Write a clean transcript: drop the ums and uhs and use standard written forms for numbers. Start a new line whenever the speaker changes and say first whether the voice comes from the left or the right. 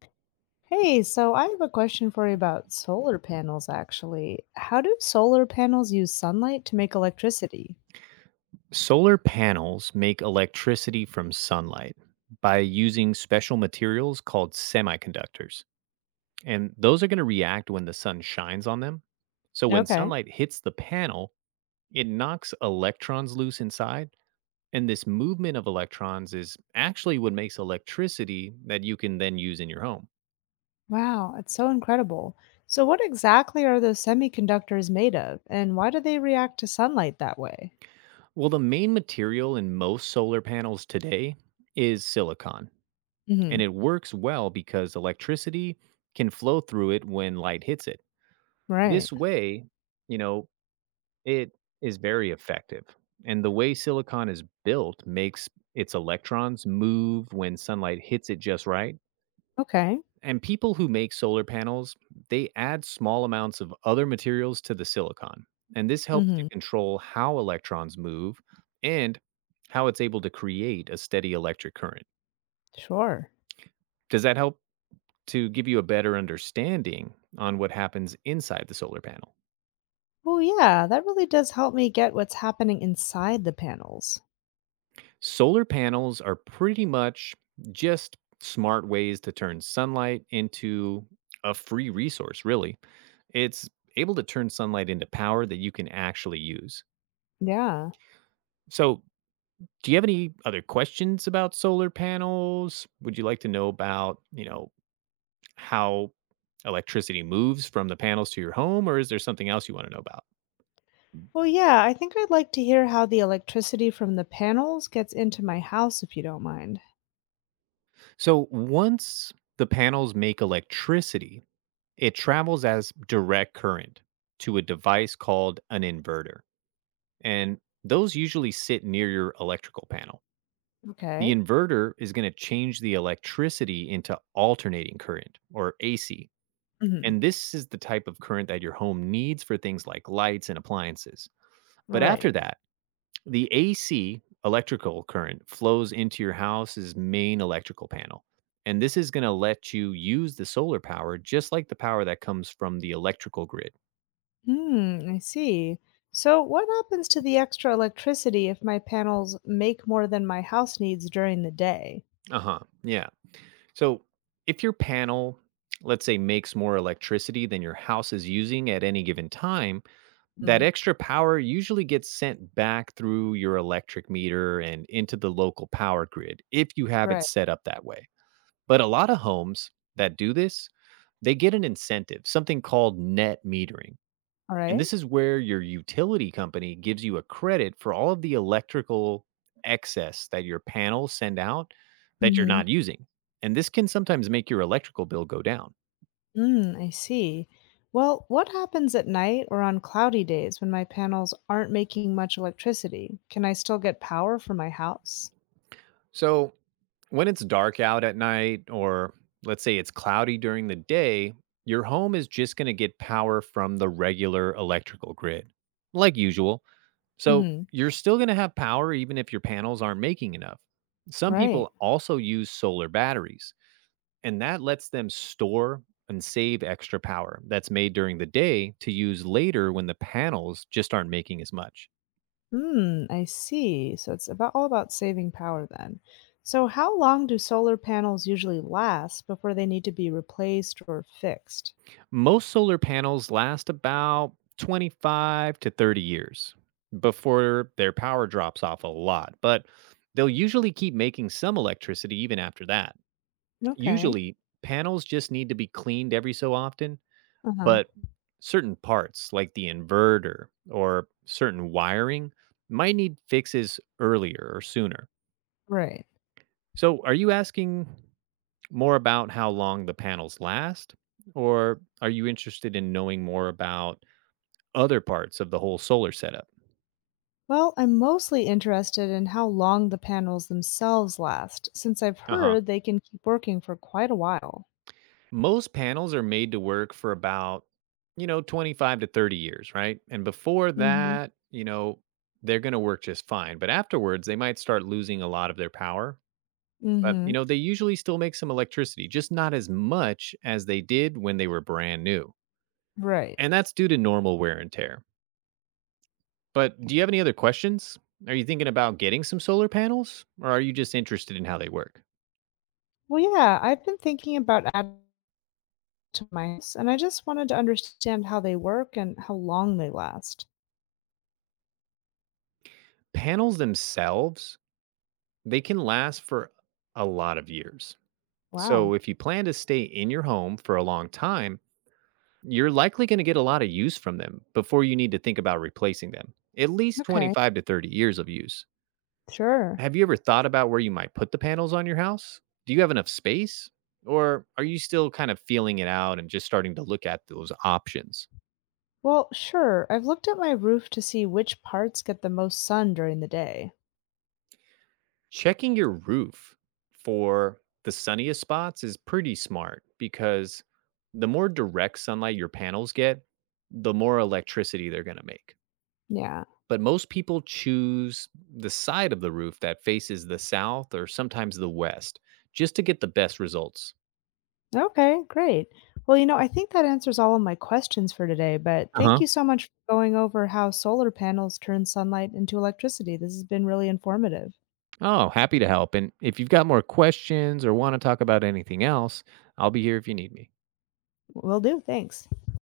left: Hey, so I have a question for you about solar panels, actually. How do solar panels use sunlight to make electricity?
right: Solar panels make electricity from sunlight by using special materials called semiconductors. And those are going to react when the sun shines on them. So when
left: Okay.
right: sunlight hits the panel, it knocks electrons loose inside. And this movement of electrons is actually what makes electricity that you can then use in your home.
left: Wow, it's so incredible. So, what exactly are those semiconductors made of, and why do they react to sunlight that way?
right: Well, the main material in most solar panels today is silicon,
left: Mm-hmm.
right: and it works well because electricity can flow through it when light hits it.
left: Right.
right: This way, you know, it is very effective. And the way silicon is built makes its electrons move when sunlight hits it just right.
left: Okay.
right: And people who make solar panels, they add small amounts of other materials to the silicon. And this helps to
left: Mm-hmm.
right: control how electrons move and how it's able to create a steady electric current.
left: Sure.
right: Does that help to give you a better understanding on what happens inside the solar panel?
left: Well, yeah, that really does help me get what's happening inside the panels.
right: Solar panels are pretty much just smart ways to turn sunlight into a free resource, really. It's able to turn sunlight into power that you can actually use.
left: Yeah.
right: So, do you have any other questions about solar panels? Would you like to know about, how electricity moves from the panels to your home, or is there something else you want to know about?
left: Well, yeah, I think I'd like to hear how the electricity from the panels gets into my house if you don't mind.
right: So, once the panels make electricity, it travels as direct current to a device called an inverter, and those usually sit near your electrical panel. The
left: Okay.
right: inverter is going to change the electricity into alternating current, or AC.
left: Hmm.
right: And this is the type of current that your home needs for things like lights and appliances. But
left: Right.
right: after that, the AC electrical current flows into your house's main electrical panel. And this is going to let you use the solar power just like the power that comes from the electrical grid.
left: Hmm, I see. So, what happens to the extra electricity if my panels make more than my house needs during the day?
right: Uh-huh. Yeah. So if your panel, let's say, makes more electricity than your house is using at any given time, that
left: Mm.
right: extra power usually gets sent back through your electric meter and into the local power grid if you have it
left: Right.
right: set up that way. But a lot of homes that do this, they get an incentive, something called net metering.
left: All
right: And
left: right.
right: this is where your utility company gives you a credit for all of the electrical excess that your panels send out that you're
left: Mm-hmm.
right: not using. And this can sometimes make your electrical bill go down.
left: Mm, I see. Well, what happens at night or on cloudy days when my panels aren't making much electricity? Can I still get power for my house?
right: So, when it's dark out at night, or let's say it's cloudy during the day, your home is just going to get power from the regular electrical grid, like usual. So,
left: Hmm.
right: you're still going to have power even if your panels aren't making enough. Some
left: Right.
right: people also use solar batteries, and that lets them store and save extra power that's made during the day to use later when the panels just aren't making as much.
left: Hmm, I see. So it's about all about saving power then. So how long do solar panels usually last before they need to be replaced or fixed?
right: Most solar panels last about 25 to 30 years before their power drops off a lot, but they'll usually keep making some electricity even after that.
left: Okay.
right: Usually, panels just need to be cleaned every so often,
left: Uh-huh.
right: but certain parts like the inverter or certain wiring might need fixes earlier or sooner.
left: Right.
right: So, are you asking more about how long the panels last, or are you interested in knowing more about other parts of the whole solar setup?
left: Well, I'm mostly interested in how long the panels themselves last, since I've
right: Uh huh.
left: heard they can keep working for quite a while.
right: Most panels are made to work for about, 25 to 30 years, right? And before
left: Mm-hmm.
right: that, they're going to work just fine. But afterwards, they might start losing a lot of their power. But, you
left: Mm-hmm.
right: know, they usually still make some electricity, just not as much as they did when they were brand new.
left: Right.
right: And that's due to normal wear and tear. But do you have any other questions? Are you thinking about getting some solar panels, or are you just interested in how they work?
left: Well, yeah, I've been thinking about adding to my house, and I just wanted to understand how they work and how long they last.
right: Panels themselves, they can last for a lot of years. So
left: Wow.
right: if you plan to stay in your home for a long time, you're likely going to get a lot of use from them before you need to think about replacing them. At least
left: Okay.
right: 25 to 30 years of use.
left: Sure.
right: Have you ever thought about where you might put the panels on your house? Do you have enough space? Or are you still kind of feeling it out and just starting to look at those options?
left: Well, sure. I've looked at my roof to see which parts get the most sun during the day.
right: Checking your roof for the sunniest spots is pretty smart because the more direct sunlight your panels get, the more electricity they're going to make.
left: Yeah.
right: But most people choose the side of the roof that faces the south or sometimes the west, just to get the best results.
left: Okay, great. Well, you know, I think that answers all of my questions for today, but thank you so much for going over how solar panels turn sunlight into electricity. This has been really informative.
right: Oh, happy to help. And if you've got more questions or want to talk about anything else, I'll be here if you need me.
left: Will do. Thanks.